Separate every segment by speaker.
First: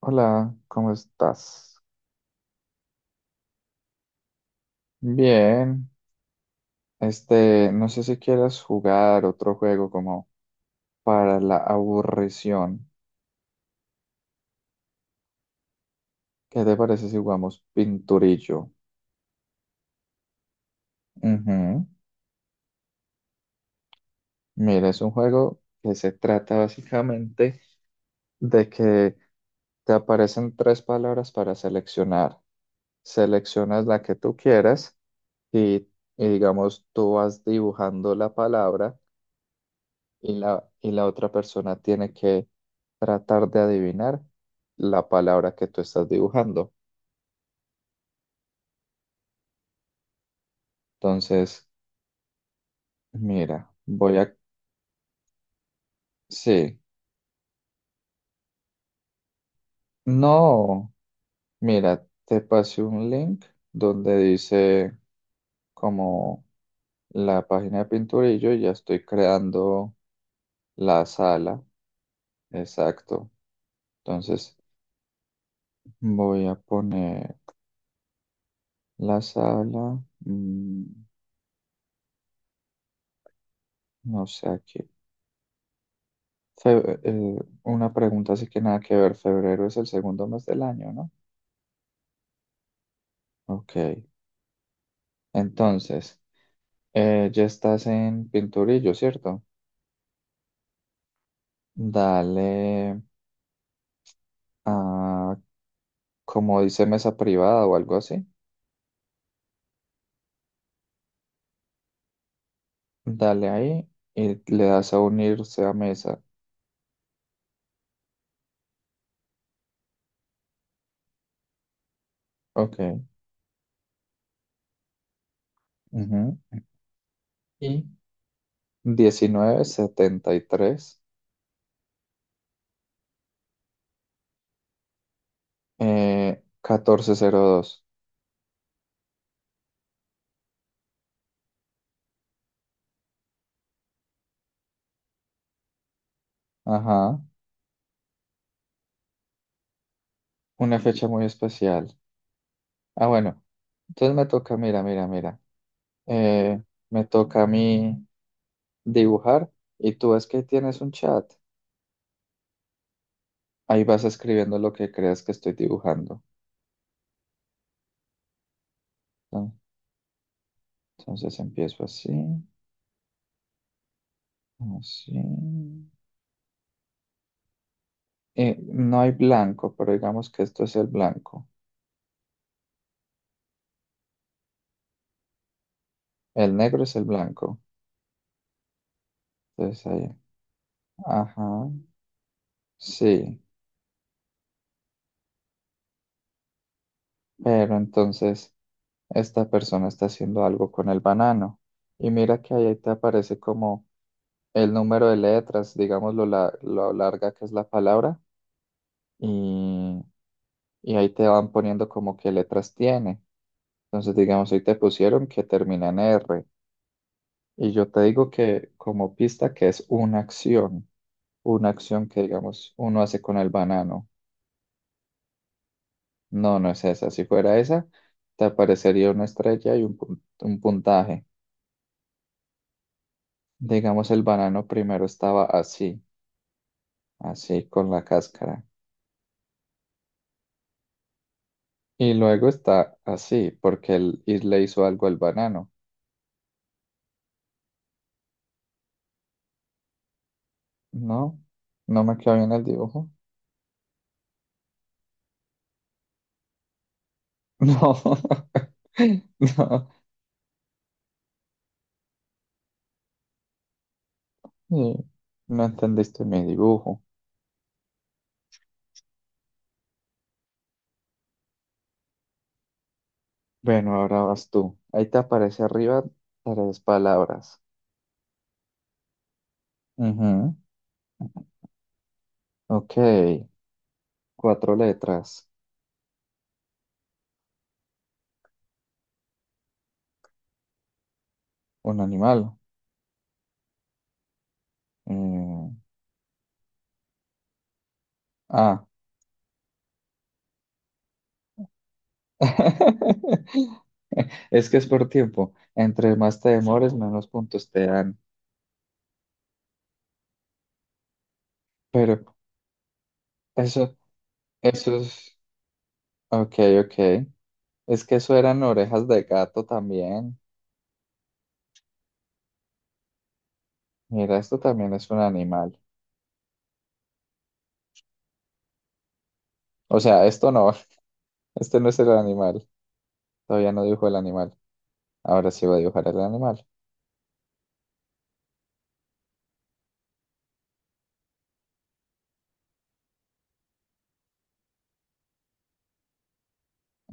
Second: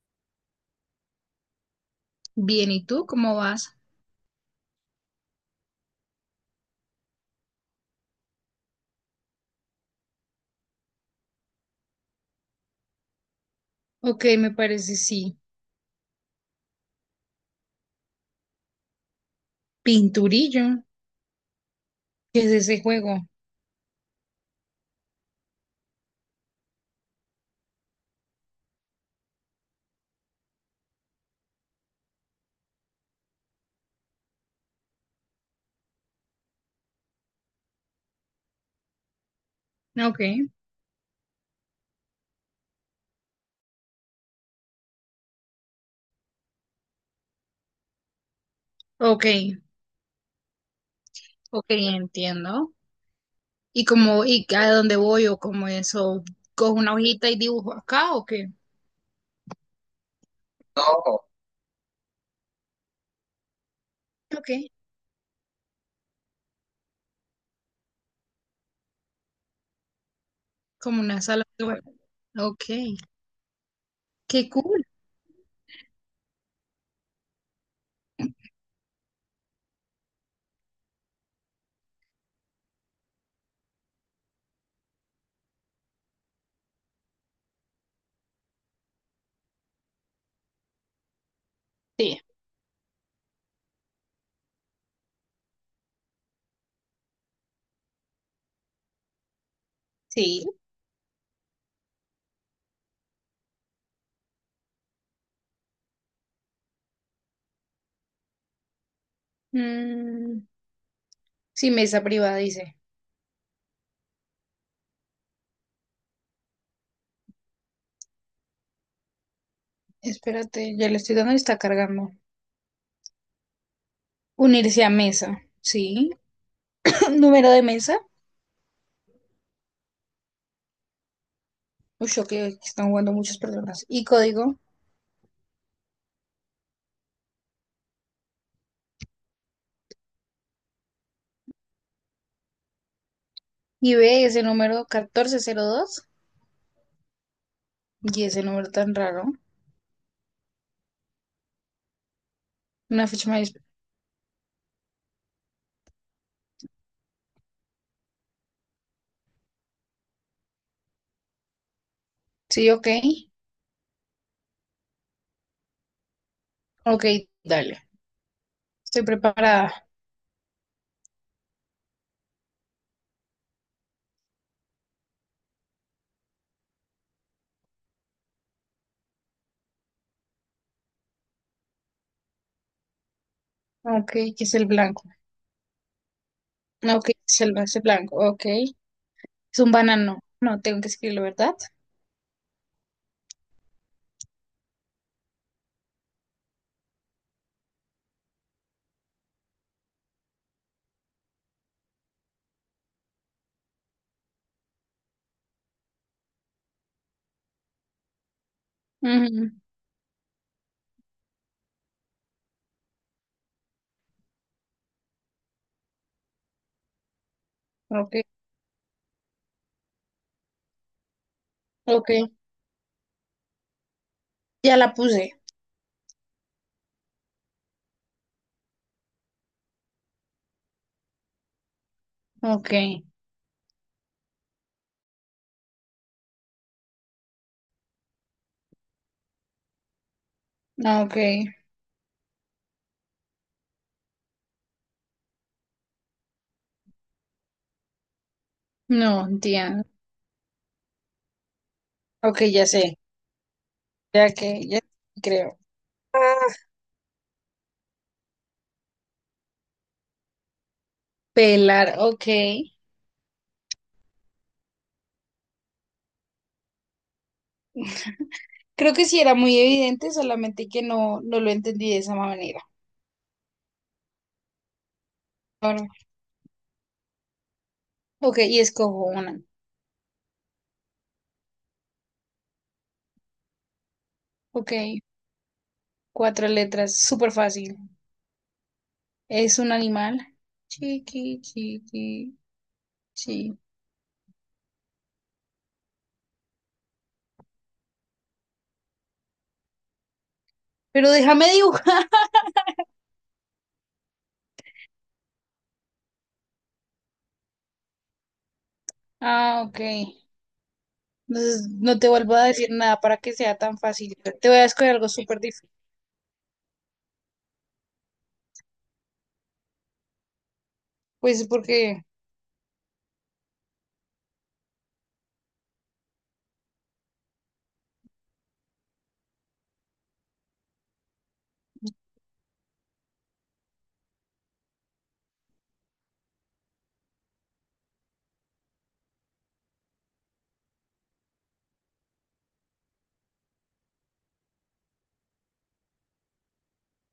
Speaker 1: Hola, ¿cómo estás?
Speaker 2: Bien, ¿y tú cómo vas?
Speaker 1: Bien. Este, no sé si quieras jugar otro juego como para la aburrición.
Speaker 2: Ok, me parece sí.
Speaker 1: ¿Qué te parece si jugamos Pinturillo?
Speaker 2: Pinturillo,
Speaker 1: Ujú.
Speaker 2: ¿qué es ese juego?
Speaker 1: Mira, es un juego que se trata básicamente de que te aparecen tres palabras para seleccionar. Seleccionas la que tú quieras y, y digamos, tú vas dibujando la palabra
Speaker 2: Ah, ok,
Speaker 1: y la otra persona tiene que tratar de adivinar la palabra que tú estás dibujando.
Speaker 2: ok, ok,
Speaker 1: Entonces,
Speaker 2: entiendo.
Speaker 1: mira,
Speaker 2: ¿Y
Speaker 1: voy
Speaker 2: cómo,
Speaker 1: a...
Speaker 2: y a dónde voy o cómo eso? ¿Cojo
Speaker 1: Sí,
Speaker 2: una hojita y dibujo acá o qué?
Speaker 1: no,
Speaker 2: No.
Speaker 1: mira, te pasé un link donde
Speaker 2: Ok,
Speaker 1: dice como la página de pintura y yo ya estoy creando
Speaker 2: como
Speaker 1: la
Speaker 2: una sala
Speaker 1: sala.
Speaker 2: de juego. Ok,
Speaker 1: Exacto.
Speaker 2: qué
Speaker 1: Entonces,
Speaker 2: cool.
Speaker 1: voy a poner la sala, no sé aquí. Fe- eh, una pregunta así que nada que ver. Febrero es el segundo mes del año, ¿no?
Speaker 2: Sí,
Speaker 1: Ok. Entonces, ya estás en Pinturillo, ¿cierto?
Speaker 2: sí.
Speaker 1: Dale a, como dice mesa privada o algo así.
Speaker 2: Mm, sí, mesa privada, dice.
Speaker 1: Dale ahí y le das a unirse a mesa.
Speaker 2: Espérate, ya le estoy dando y está cargando.
Speaker 1: Ok.
Speaker 2: Unirse a mesa, sí.
Speaker 1: Ujú.
Speaker 2: Número de
Speaker 1: Y
Speaker 2: mesa.
Speaker 1: 1973,
Speaker 2: Uy, ok, aquí están jugando muchas personas. ¿Y código?
Speaker 1: 1402.
Speaker 2: Y ve ese número 1402
Speaker 1: Ajá.
Speaker 2: y ese número tan raro.
Speaker 1: Una fecha muy especial. Ah,
Speaker 2: Una fecha
Speaker 1: bueno.
Speaker 2: más.
Speaker 1: Entonces me toca, mira, mira, mira. eh, Me toca a mí dibujar y tú ves que tienes un chat.
Speaker 2: Sí, ok.
Speaker 1: Ahí vas escribiendo lo que creas que estoy dibujando.
Speaker 2: Ok, dale. Estoy
Speaker 1: ¿No?
Speaker 2: preparada.
Speaker 1: Entonces empiezo así, así. No hay blanco, pero digamos que esto es el blanco.
Speaker 2: Ok, ¿qué es el blanco?
Speaker 1: El negro es el
Speaker 2: Ok, ¿qué es el,
Speaker 1: blanco.
Speaker 2: ese blanco? Ok. Es un
Speaker 1: Entonces ahí,
Speaker 2: banano. No, tengo que escribirlo, ¿verdad?
Speaker 1: ajá, sí. Pero entonces esta persona está haciendo algo con el banano. Y mira que ahí te aparece como el número de letras, digamos lo, lo larga que es la palabra
Speaker 2: Ujú,
Speaker 1: y, y ahí te van poniendo como qué letras tiene. Entonces, digamos, ahí te pusieron que termina en R y yo te
Speaker 2: ok,
Speaker 1: digo que como pista que es una acción
Speaker 2: ok.
Speaker 1: que, digamos, uno hace con el banano.
Speaker 2: Ya la puse.
Speaker 1: No, no es esa. Si fuera esa, te aparecería una estrella y un puntaje.
Speaker 2: Ok,
Speaker 1: Digamos, el banano primero estaba así, así con la cáscara.
Speaker 2: ok.
Speaker 1: Y luego está así, porque él y le hizo algo al banano.
Speaker 2: No, entiendo.
Speaker 1: No, no me quedó
Speaker 2: Ok,
Speaker 1: bien el
Speaker 2: ya sé.
Speaker 1: dibujo.
Speaker 2: Ya que, ya creo.
Speaker 1: No, no,
Speaker 2: Pelar, ok.
Speaker 1: eh, no entendiste mi dibujo.
Speaker 2: Creo que sí era muy evidente, solamente que no, no lo entendí de esa manera.
Speaker 1: Bueno, ahora vas tú. Ahí te aparece arriba tres palabras.
Speaker 2: Ok, y escojo una.
Speaker 1: Ujú. Ok,
Speaker 2: Ok,
Speaker 1: cuatro letras.
Speaker 2: cuatro letras, súper fácil. Es un animal. Chiqui,
Speaker 1: Un
Speaker 2: chiqui,
Speaker 1: animal.
Speaker 2: chi.
Speaker 1: Mm, ah.
Speaker 2: Pero déjame dibujar.
Speaker 1: Es que es por tiempo. Entre más te demores, menos puntos te dan.
Speaker 2: Ah, ok. Entonces no te
Speaker 1: Pero
Speaker 2: vuelvo a decir nada para que sea tan
Speaker 1: eso,
Speaker 2: fácil. Te voy a escoger
Speaker 1: eso
Speaker 2: algo
Speaker 1: es...
Speaker 2: súper difícil.
Speaker 1: Ok, ok. Es que eso eran orejas de gato también.
Speaker 2: Pues porque...
Speaker 1: Mira, esto también es un animal. O sea, esto no, este no es el animal. Todavía no dibujo el animal. Ahora sí voy a dibujar el animal.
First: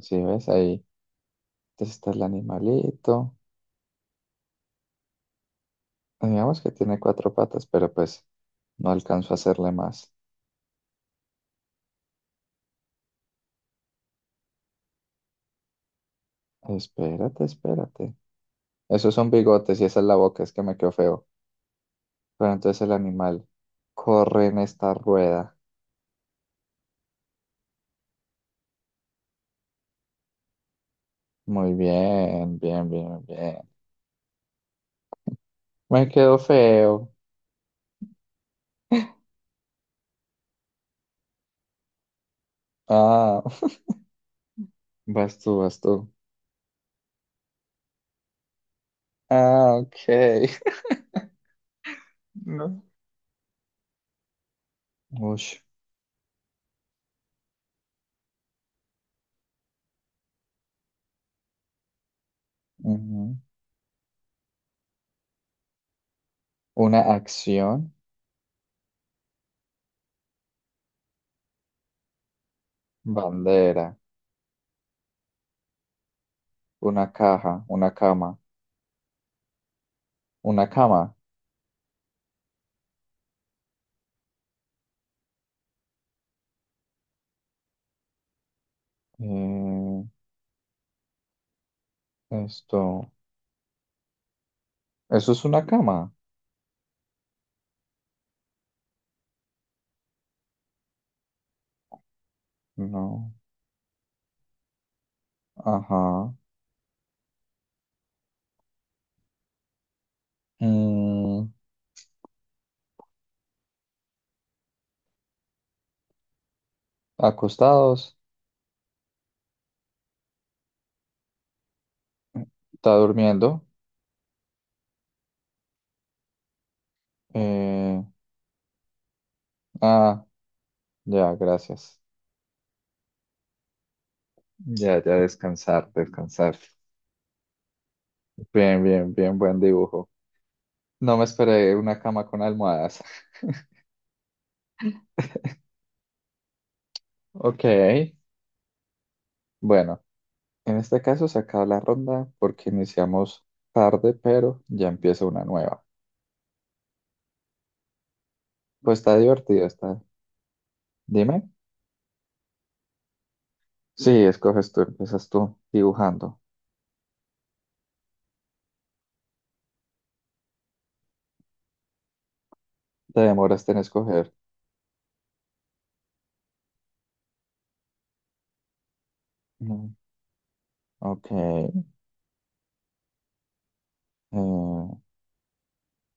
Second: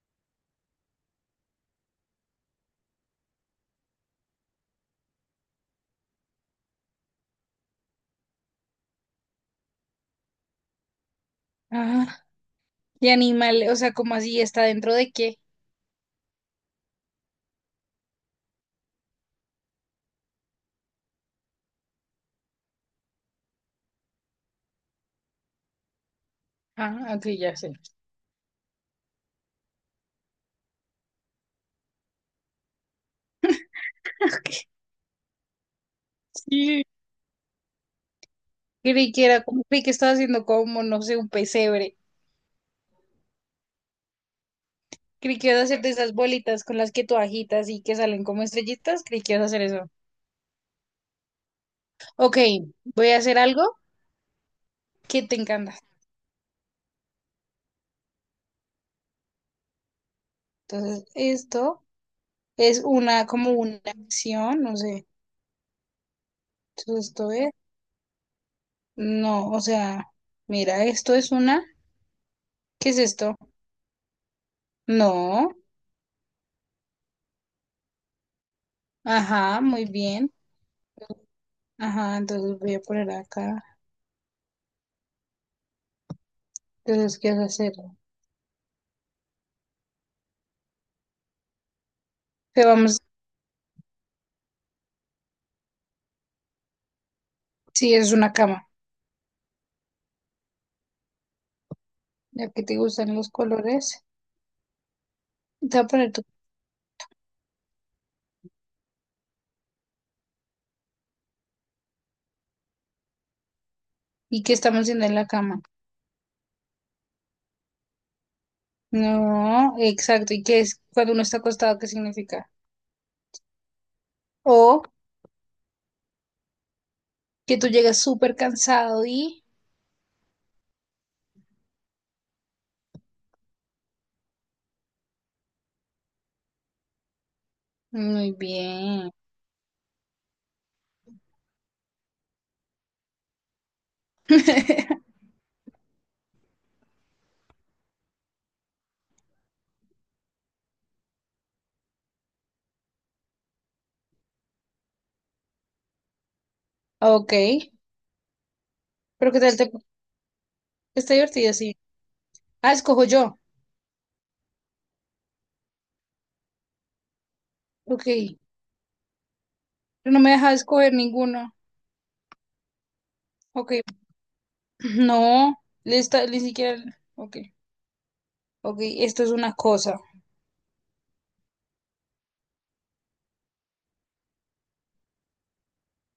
Speaker 1: Sí, ¿ves? Ahí entonces está el animalito. Digamos que tiene cuatro patas, pero pues no alcanzo a hacerle más.
Speaker 2: Ah, y animal, o sea, como así? ¿Está dentro de qué?
Speaker 1: Espérate, espérate. Esos son bigotes y esa es la boca, es que me quedó feo. Pero entonces el animal corre en esta rueda.
Speaker 2: Ah, ok, ya sé.
Speaker 1: Muy bien, bien, bien, bien.
Speaker 2: Ok,
Speaker 1: Me quedó
Speaker 2: sí.
Speaker 1: feo.
Speaker 2: Creí que era como, creí que estaba haciendo como, no sé, un pesebre.
Speaker 1: Ah, vas
Speaker 2: Creí que
Speaker 1: tú,
Speaker 2: ibas a
Speaker 1: vas
Speaker 2: hacer de
Speaker 1: tú.
Speaker 2: esas bolitas con las que tú agitas y que salen como estrellitas. Creí que ibas a hacer
Speaker 1: Ah,
Speaker 2: eso.
Speaker 1: ok.
Speaker 2: Ok,
Speaker 1: No.
Speaker 2: voy a hacer algo que te
Speaker 1: Uy.
Speaker 2: encanta. Entonces, esto es una,
Speaker 1: Ujú.
Speaker 2: como una acción, no sé.
Speaker 1: Una
Speaker 2: Entonces, esto es,
Speaker 1: acción,
Speaker 2: no, o sea, mira, esto es una, ¿qué es esto?
Speaker 1: bandera,
Speaker 2: No,
Speaker 1: una caja, una cama,
Speaker 2: ajá, muy bien.
Speaker 1: una cama.
Speaker 2: Ajá, entonces voy a poner acá. Entonces, ¿qué vas a hacer?
Speaker 1: Eh,
Speaker 2: Te vamos,
Speaker 1: esto, ¿eso es una cama?
Speaker 2: sí, es una cama. Ya que te gustan los
Speaker 1: No.
Speaker 2: colores, te voy a poner tu.
Speaker 1: Ajá. Mm,
Speaker 2: ¿Y qué estamos haciendo en la cama?
Speaker 1: acostados,
Speaker 2: No, exacto. ¿Y qué es cuando uno está acostado? ¿Qué significa?
Speaker 1: está durmiendo.
Speaker 2: O que tú llegas
Speaker 1: Eh,
Speaker 2: súper cansado y...
Speaker 1: ah, ya, gracias. Ya, ya, descansar, descansar.
Speaker 2: Muy
Speaker 1: Bien,
Speaker 2: bien.
Speaker 1: bien, bien, buen dibujo. No me esperé una cama con almohadas. Ok, bueno. En este caso se acaba la ronda porque iniciamos tarde, pero ya empieza una nueva.
Speaker 2: Ok.
Speaker 1: Pues está
Speaker 2: Pero ¿qué tal
Speaker 1: divertido,
Speaker 2: te...
Speaker 1: está.
Speaker 2: Está
Speaker 1: Dime.
Speaker 2: divertido, sí. Ah, escojo yo.
Speaker 1: Sí, escoges tú, empiezas tú dibujando.
Speaker 2: Ok. Pero no me deja escoger ninguno.
Speaker 1: Te demoraste
Speaker 2: Ok.
Speaker 1: en escoger.
Speaker 2: No. Le está- ni siquiera... Ok. Ok. Esto es una
Speaker 1: Mm,
Speaker 2: cosa.
Speaker 1: ok.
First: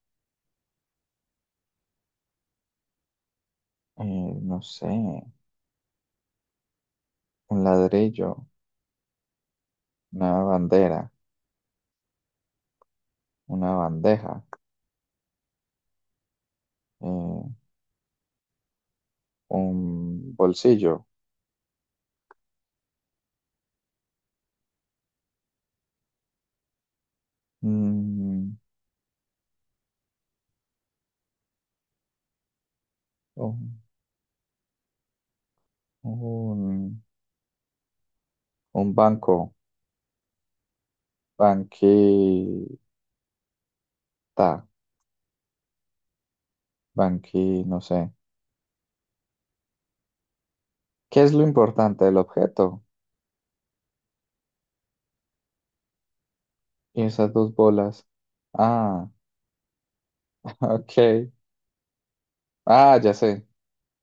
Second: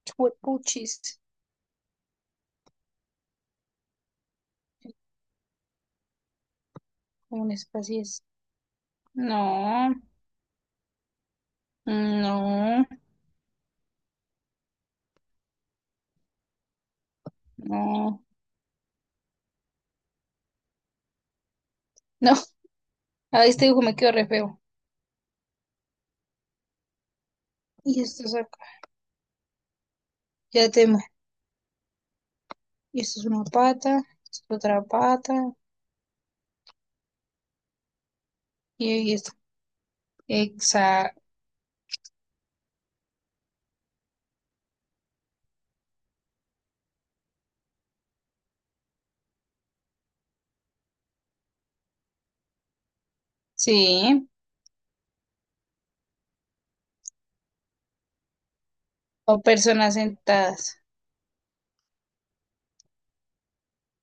Speaker 2: Chuepuchis.
Speaker 1: eh, no sé.
Speaker 2: Como un
Speaker 1: Un
Speaker 2: espacio es.
Speaker 1: ladrillo,
Speaker 2: No.
Speaker 1: una bandera,
Speaker 2: No.
Speaker 1: una bandeja, eh,
Speaker 2: No.
Speaker 1: un bolsillo,
Speaker 2: No. A este dibujo me quedó re feo. Y esto es
Speaker 1: mm,
Speaker 2: acá. Ya te y esto es una
Speaker 1: un,
Speaker 2: pata, esto es otra pata.
Speaker 1: un, un
Speaker 2: Y esto.
Speaker 1: banco,
Speaker 2: Exacto.
Speaker 1: banquita, banqui, no sé. ¿Qué es lo importante del objeto?
Speaker 2: Sí.
Speaker 1: Y esas dos bolas. Ah,
Speaker 2: O personas sentadas.
Speaker 1: ok. Ah, ya sé.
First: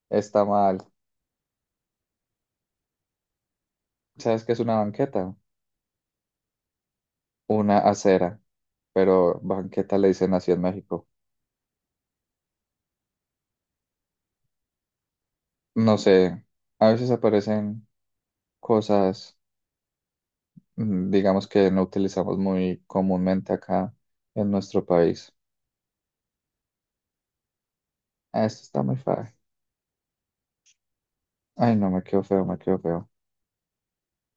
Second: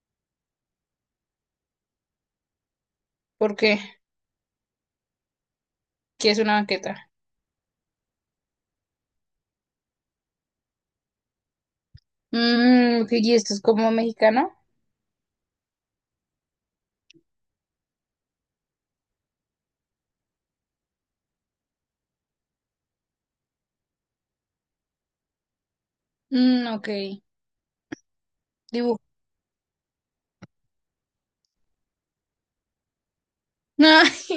Speaker 1: Está mal.
Speaker 2: ¿Por qué?
Speaker 1: ¿Sabes qué es una banqueta?
Speaker 2: ¿Qué es una banqueta?
Speaker 1: Una acera. Pero banqueta le dicen así en México.
Speaker 2: Mm, ok, ¿y esto es como mexicano?
Speaker 1: No sé. A veces aparecen cosas, digamos que no utilizamos muy comúnmente acá en nuestro país.
Speaker 2: Mm, ok.
Speaker 1: Ah, esto está muy
Speaker 2: Dibujo.
Speaker 1: fácil. Ay, no, me quedo feo, me quedo feo.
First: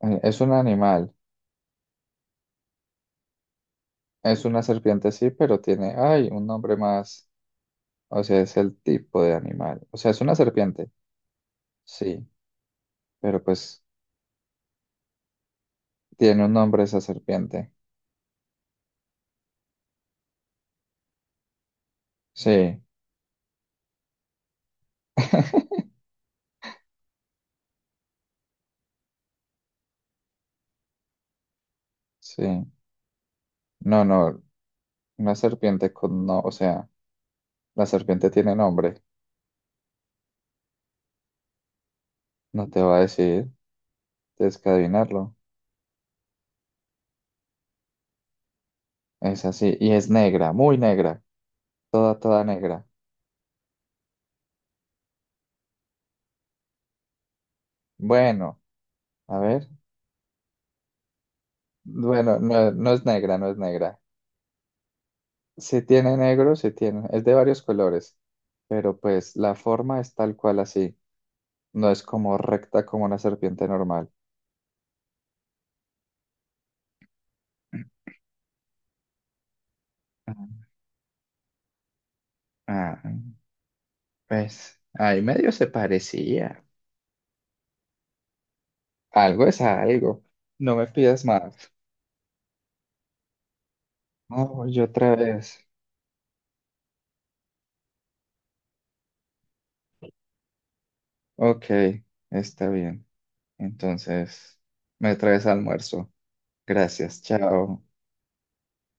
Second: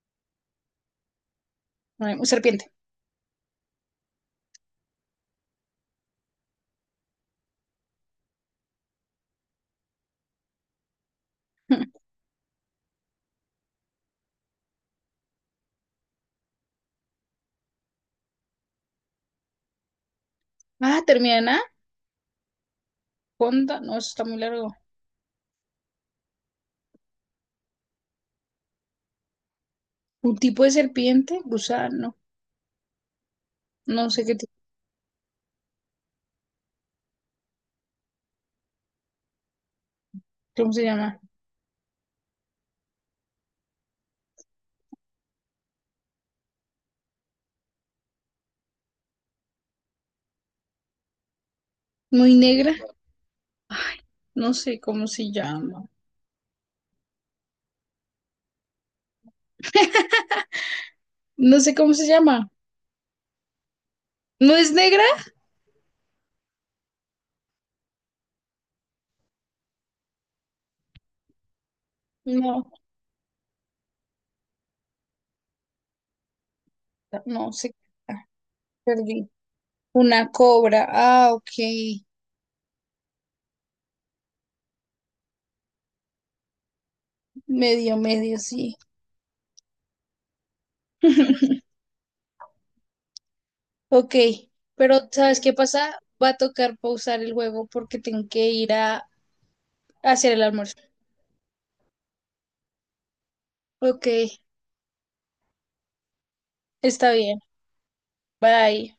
Speaker 1: Ay, es un animal.
Speaker 2: Ay, un serpiente.
Speaker 1: Es una serpiente, sí, pero tiene, ay, un nombre más. O sea, es el tipo de animal. O sea, es una serpiente. Sí, pero pues tiene un nombre esa serpiente.
Speaker 2: Ah, termina en A.
Speaker 1: Sí,
Speaker 2: Conda. No, eso está muy largo. Un tipo de serpiente, gusano.
Speaker 1: sí. No,
Speaker 2: No sé qué
Speaker 1: no,
Speaker 2: tipo,
Speaker 1: una serpiente con no, o sea, la serpiente tiene nombre.
Speaker 2: cómo se llama.
Speaker 1: No te va a decir, tienes que adivinarlo. Es así. Y es negra, muy negra. Toda,
Speaker 2: Muy
Speaker 1: toda
Speaker 2: negra.
Speaker 1: negra.
Speaker 2: No sé cómo se llama.
Speaker 1: Bueno, a ver.
Speaker 2: No sé cómo se
Speaker 1: Bueno,
Speaker 2: llama.
Speaker 1: no, no es negra, no es negra.
Speaker 2: ¿No es negra?
Speaker 1: Sí tiene negro, sí tiene. Es de varios colores, pero pues la forma es tal cual así. No es como
Speaker 2: No,
Speaker 1: recta como una serpiente normal.
Speaker 2: no sé. Perdí. Una cobra. Ah, ok.
Speaker 1: Ah, pues ahí medio se parecía.
Speaker 2: Medio, medio, sí.
Speaker 1: Algo es algo. No me pidas más.
Speaker 2: Ok.
Speaker 1: Oh, yo
Speaker 2: Pero,
Speaker 1: otra
Speaker 2: ¿sabes qué
Speaker 1: vez.
Speaker 2: pasa? Va a tocar pausar el juego porque tengo que ir a hacer el almuerzo.
Speaker 1: Ok, está bien.
Speaker 2: Ok,
Speaker 1: Entonces, me traes almuerzo.
Speaker 2: está
Speaker 1: Gracias,
Speaker 2: bien.
Speaker 1: chao.
Speaker 2: Bye.